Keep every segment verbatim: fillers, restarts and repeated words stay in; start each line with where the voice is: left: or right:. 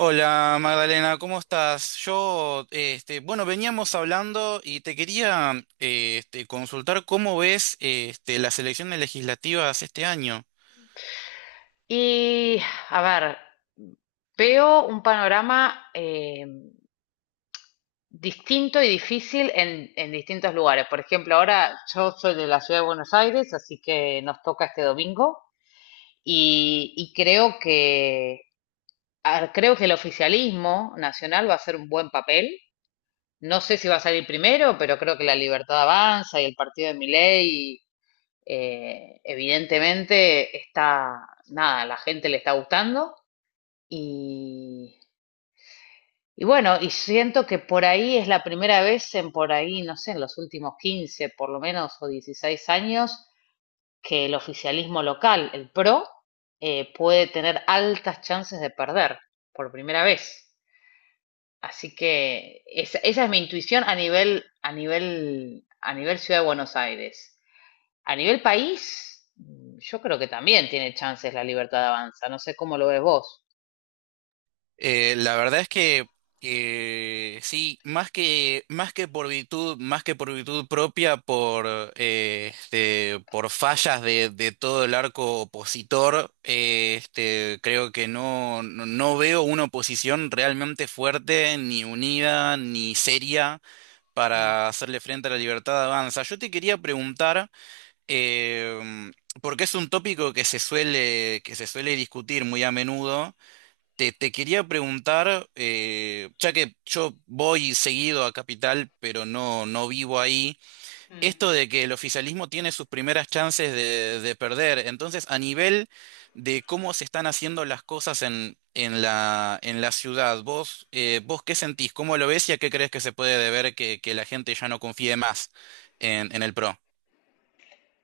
right: Hola Magdalena, ¿cómo estás? Yo, este, bueno, veníamos hablando y te quería eh, este, consultar cómo ves eh, este, las elecciones legislativas este año.
left: Y, a ver, veo un panorama eh, distinto y difícil en, en distintos lugares. Por ejemplo, ahora yo soy de la Ciudad de Buenos Aires, así que nos toca este domingo y, y creo que a ver, creo que el oficialismo nacional va a hacer un buen papel. No sé si va a salir primero, pero creo que La Libertad Avanza y el partido de Milei, eh, evidentemente, está, nada, la gente le está gustando. Y Y bueno, y siento que por ahí es la primera vez en por ahí, no sé, en los últimos quince por lo menos o dieciséis años, que el oficialismo local, el P R O, eh, puede tener altas chances de perder por primera vez. Así que esa, esa es mi intuición a nivel, a nivel, a nivel Ciudad de Buenos Aires. A nivel país, mm, yo creo que también tiene chances La Libertad Avanza. No sé cómo lo ves vos.
right: Eh, la verdad es que eh, sí, más que, más que por virtud, más que por virtud propia, por, eh, este, por fallas de, de todo el arco opositor, eh, este, creo que no, no no veo una oposición realmente fuerte, ni unida, ni seria,
left: Mm.
right: para hacerle frente a la libertad de avanza. Yo te quería preguntar, eh, porque es un tópico que se suele, que se suele discutir muy a menudo, te, te quería preguntar, eh, ya que yo voy seguido a Capital, pero no, no vivo ahí,
left: Mm.
right: esto de que el oficialismo tiene sus primeras chances de, de perder. Entonces, a nivel de cómo se están haciendo las cosas en, en la, en la ciudad, vos, eh, vos qué sentís, cómo lo ves y a qué crees que se puede deber que, que la gente ya no confíe más en, en el PRO.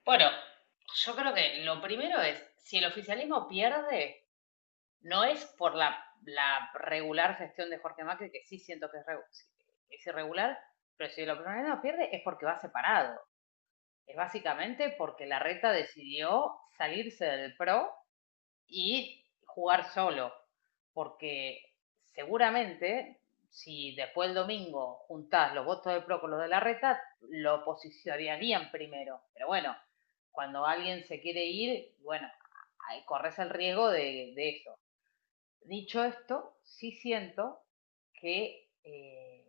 left: Bueno, yo creo que lo primero es, si el oficialismo pierde, no es por la, la regular gestión de Jorge Macri, que sí siento que es, re- es irregular, pero si el oficialismo pierde es porque va separado. Es básicamente porque la reta decidió salirse del P R O y jugar solo, porque seguramente si después el domingo juntás los votos de P R O con los de la reta, lo posicionarían primero. Pero bueno, cuando alguien se quiere ir, bueno, corres el riesgo de, de, eso. Dicho esto, sí siento que eh,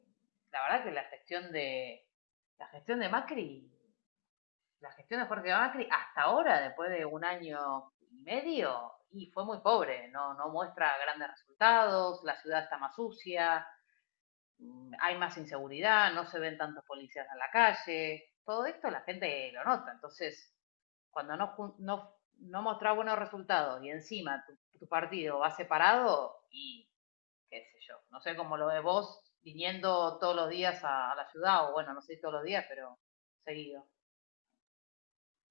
left: la verdad que la gestión de la gestión de Macri la gestión de Jorge Macri hasta ahora, después de un año y medio, y fue muy pobre, no, no muestra grandes resultados, la ciudad está más sucia, mm, hay más inseguridad, no se ven tantos policías en la calle, todo esto la gente lo nota, entonces cuando no, no, no mostras buenos resultados y encima tu, tu, partido va separado y qué sé yo, no sé cómo lo ves vos viniendo todos los días a, a la ciudad, o bueno, no sé si todos los días, pero seguido.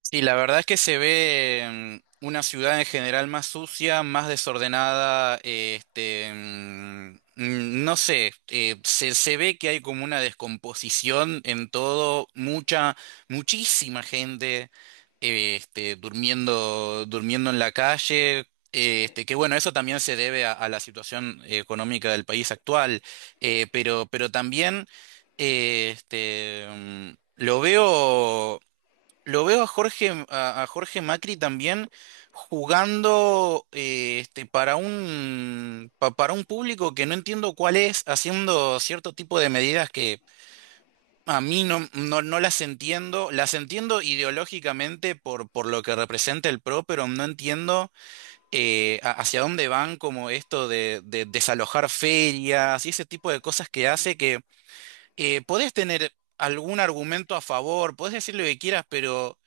right: Sí, la verdad es que se ve mm, una ciudad en general más sucia, más desordenada, eh, este, mm, mm, no sé, eh, se, se ve que hay como una descomposición en todo, mucha, muchísima gente, eh, este, durmiendo, durmiendo en la calle. Eh, Este, que bueno, eso también se debe a, a la situación económica del país actual, eh, pero, pero también eh, este, mm, lo veo. Lo veo a Jorge, a, a Jorge Macri también jugando eh, este, para un, pa- para un público que no entiendo cuál es, haciendo cierto tipo de medidas que a mí no, no, no las entiendo. Las entiendo ideológicamente por, por lo que representa el PRO, pero no entiendo eh, a- hacia dónde van como esto de, de desalojar ferias y ese tipo de cosas que hace eh, podés tener algún argumento a favor, podés decir lo que quieras, pero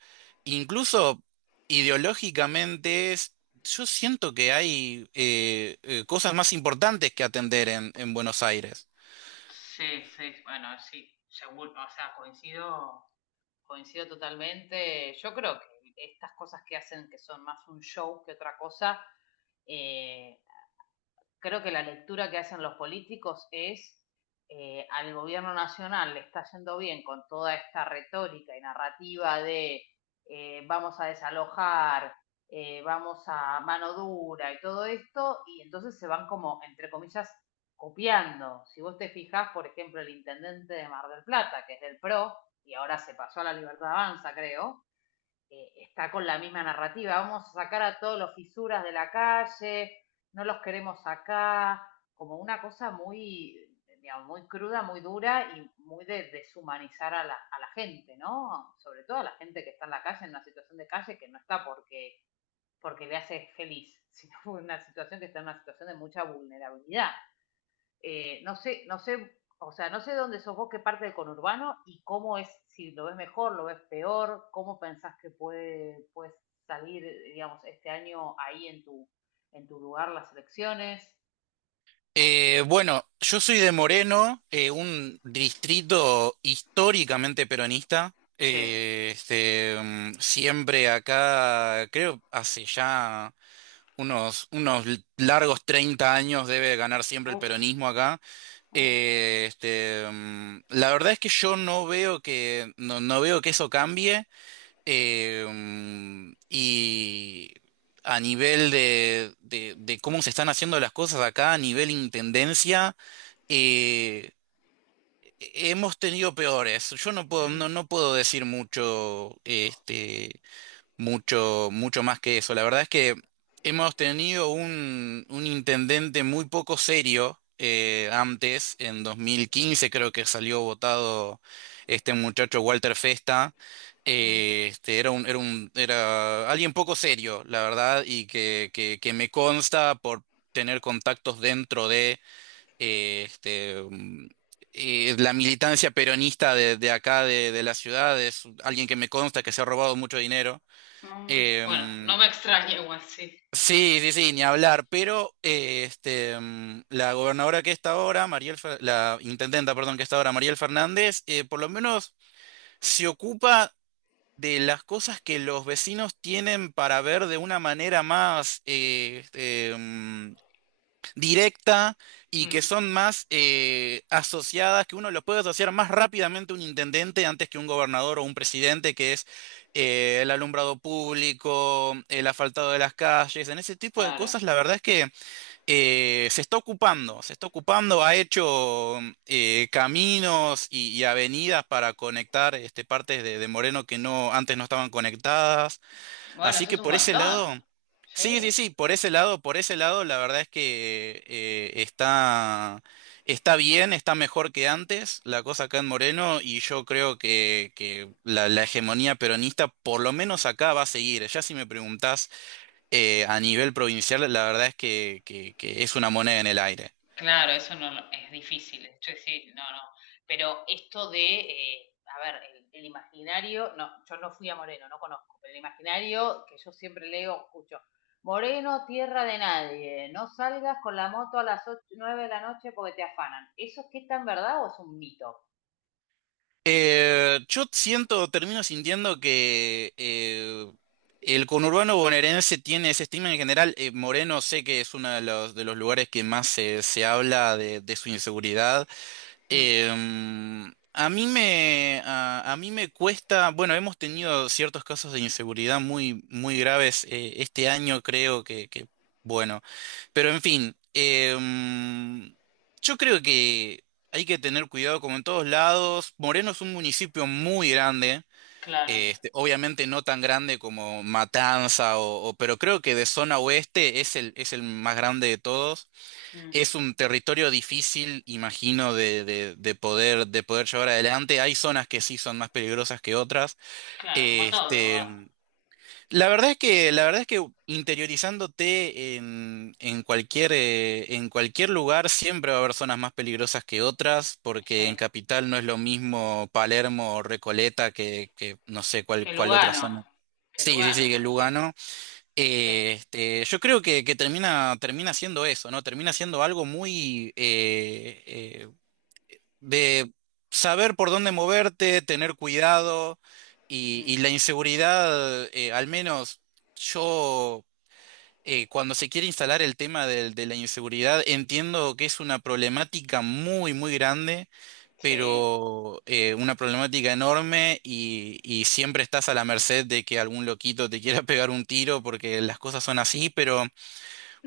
right: incluso ideológicamente es- yo siento que hay eh, eh, cosas más importantes que atender en, en Buenos Aires.
left: Sí, sí, bueno, sí, seguro, o sea, coincido, coincido totalmente. Yo creo que estas cosas que hacen que son más un show que otra cosa, eh, creo que la lectura que hacen los políticos es eh, al gobierno nacional le está yendo bien con toda esta retórica y narrativa de eh, vamos a desalojar, eh, vamos a mano dura y todo esto, y entonces se van como, entre comillas, copiando. Si vos te fijás, por ejemplo, el intendente de Mar del Plata, que es del P R O, y ahora se pasó a La Libertad Avanza, creo, eh, está con la misma narrativa. Vamos a sacar a todos los fisuras de la calle, no los queremos acá, como una cosa muy, digamos, muy cruda, muy dura y muy de deshumanizar a la, a la gente, ¿no? Sobre todo a la gente que está en la calle, en una situación de calle que no está porque, porque le hace feliz, sino una situación que está en una situación de mucha vulnerabilidad eh, no sé, no sé, o sea, no sé dónde sos vos, qué parte del conurbano y cómo es, si lo ves mejor, lo ves peor, cómo pensás que puede, puede salir, digamos, este año ahí en tu, en tu lugar las elecciones.
right: Eh, bueno, yo soy de Moreno, eh, un distrito históricamente peronista.
left: Sí.
right: Eh, este, mm, siempre acá, creo, hace ya unos, unos largos treinta años debe ganar siempre el
left: Uff.
right: peronismo acá.
left: Uf.
right: Eh, este, mm, la verdad es que yo no veo que no, no veo que eso cambie eh, mm, y a nivel de, de, de cómo se están haciendo las cosas acá, a nivel intendencia, eh, hemos tenido peores. Yo no puedo
left: Mm,
right: no, no puedo decir mucho este mucho, mucho más que eso. La verdad es que hemos tenido un, un intendente muy poco serio eh, antes, en dos mil quince creo que salió votado este muchacho Walter Festa.
left: mm,
right: Eh, este, era un, era un, era alguien poco serio, la verdad, y que, que, que me consta por tener contactos dentro de eh, este, mm, eh, la militancia peronista de, de acá, de, de la ciudad, es alguien que me consta que se ha robado mucho dinero.
left: mm. Bueno, no
right: Em,
left: me extraña igual, sí.
right: sí, sí, sí, ni hablar, pero eh, este, mm, la gobernadora que está ahora, Mariel, Fer- la intendenta, perdón, que está ahora, Mariel Fernández, eh, por lo menos se ocupa de las cosas que los vecinos tienen para ver de una manera más, eh, este, em, directa y que
left: Mm.
right: son más eh, asociadas, que uno lo puede asociar más rápidamente a un intendente antes que un gobernador o un presidente, que es eh, el alumbrado público, el asfaltado de las calles, en ese tipo de
left: Claro.
right: cosas, la verdad es que eh, se está ocupando, se está ocupando, ha hecho eh, caminos y, y avenidas para conectar este, partes de, de Moreno que no, antes no estaban conectadas.
left: Bueno,
right: Así
left: eso es
right: que
left: un
right: por ese
left: montón.
right: lado, sí, sí,
left: Sí.
right: sí, por ese lado, por ese lado, la verdad es que eh, está, está bien, está mejor que antes la cosa acá en Moreno y yo creo que, que la, la hegemonía peronista por lo menos acá va a seguir. Ya si me preguntás eh, a nivel provincial, la verdad es que, que que es una moneda en el aire.
left: Claro, eso no lo- es difícil. Esto es sí, no, no. Pero esto de, eh, a ver, el, el imaginario, no, yo no fui a Moreno, no conozco, pero el imaginario que yo siempre leo, escucho, Moreno, tierra de nadie, no salgas con la moto a las ocho, nueve de la noche porque te afanan. ¿Eso es que tan verdad o es un mito?
right: Eh, yo siento, termino sintiendo que eh, el conurbano bonaerense tiene ese estigma en general. Eh, Moreno sé que es uno de los, de los lugares que más se, se habla de, de su inseguridad.
left: Mm,
right: Em, a mí me, a, a mí me cuesta, bueno, hemos tenido ciertos casos de inseguridad muy, muy graves eh, este año, creo que, que, bueno, pero en fin, em, yo creo que hay que tener cuidado como en todos lados. Moreno es un municipio muy grande,
left: claro,
right: eh, este, obviamente no tan grande como Matanza, o, o- pero creo que de zona oeste es el, es el más grande de todos.
left: mm,
right: Es un territorio difícil, imagino, de, de- de poder, de poder llevar adelante. Hay zonas que sí son más peligrosas que otras.
left: claro, como todo va.
right: Este, la verdad es que, la verdad es que interiorizándote en, en cualquier, eh, en cualquier lugar siempre va a haber zonas más peligrosas que otras,
left: Sí.
right: porque en Capital no es lo mismo Palermo o Recoleta que, que no sé cuál,
left: Que
right: cuál otra
left: Lugano,
right: zona.
left: que
right: Sí, sí,
left: Lugano,
right: sí, que
left: por ejemplo.
right: Lugano.
left: Sí,
right: Eh, este, yo creo que, que termina, termina siendo eso, ¿no? Termina siendo algo muy eh, eh, de saber por dónde moverte, tener cuidado y,
left: mm,
right: y la inseguridad, eh, al menos yo, eh, cuando se quiere instalar el tema del- de, la inseguridad, entiendo que es una problemática muy, muy grande
left: sí.
right: pero eh, una problemática enorme y, y siempre estás a la merced de que algún loquito te quiera pegar un tiro porque las cosas son así, pero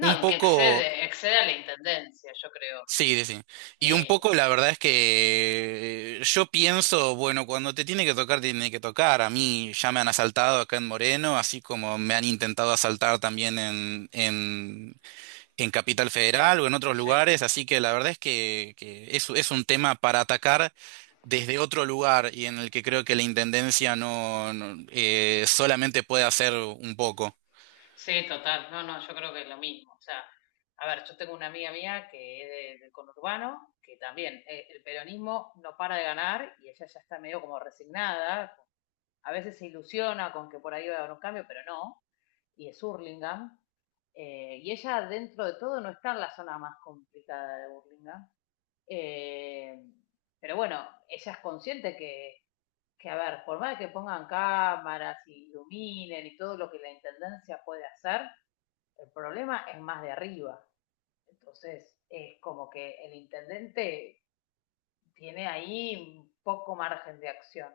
right: un
left: y que
right: poco,
left: excede, excede a la intendencia, yo creo,
right: sí, sí, sí. Y un
left: eh,
right: poco la verdad es que eh, yo pienso, bueno, cuando te tiene que tocar, te tiene que tocar. A mí ya me han asaltado acá en Moreno, así como me han intentado asaltar también en, en en
left: en
right: Capital
left: capital.
right: Federal o en otros
left: Sí,
right: lugares, así que la verdad es que, que es, es un tema para atacar desde otro lugar y en el que creo que la intendencia no, no, eh, solamente puede hacer un poco.
left: sí, total. No, no, yo creo que es lo mismo. O sea, a ver, yo tengo una amiga mía que es de- del conurbano, que también eh, el peronismo no para de ganar y ella ya está medio como resignada. A veces se ilusiona con que por ahí va a haber un cambio, pero no. Y es Hurlingham. Eh, y ella, dentro de todo, no está en la zona más complicada de Burlingame. Eh, pero bueno, ella es consciente que, que, a ver, por más que pongan cámaras y iluminen y todo lo que la intendencia puede hacer, el problema es más de arriba. Entonces, es como que el intendente tiene ahí un poco margen de acción.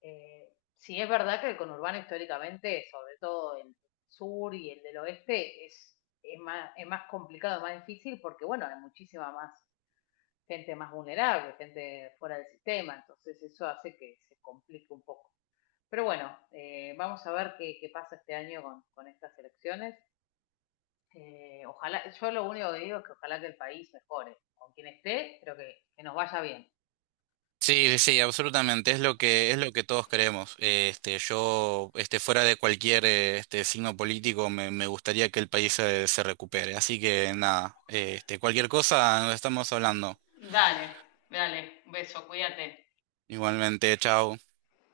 left: Eh, sí es verdad que el conurbano históricamente, sobre todo el sur y el del oeste, es, es, más, es más complicado, más difícil, porque bueno, hay muchísima más gente más vulnerable, gente fuera del sistema, entonces eso hace que se complique un poco. Pero bueno, eh, vamos a ver qué, qué, pasa este año con, con estas elecciones. Eh, ojalá, yo lo único que digo es que ojalá que el país mejore, con quien esté, pero que, que nos vaya bien.
right: Sí, sí, sí, absolutamente. Es lo que es lo que todos creemos. Eh, Este, yo, este, fuera de cualquier eh, este signo político, me, me gustaría que el país se, se recupere. Así que nada, eh, este, cualquier cosa, nos estamos hablando.
left: Dale, dale, un beso, cuídate.
right: Igualmente, chao.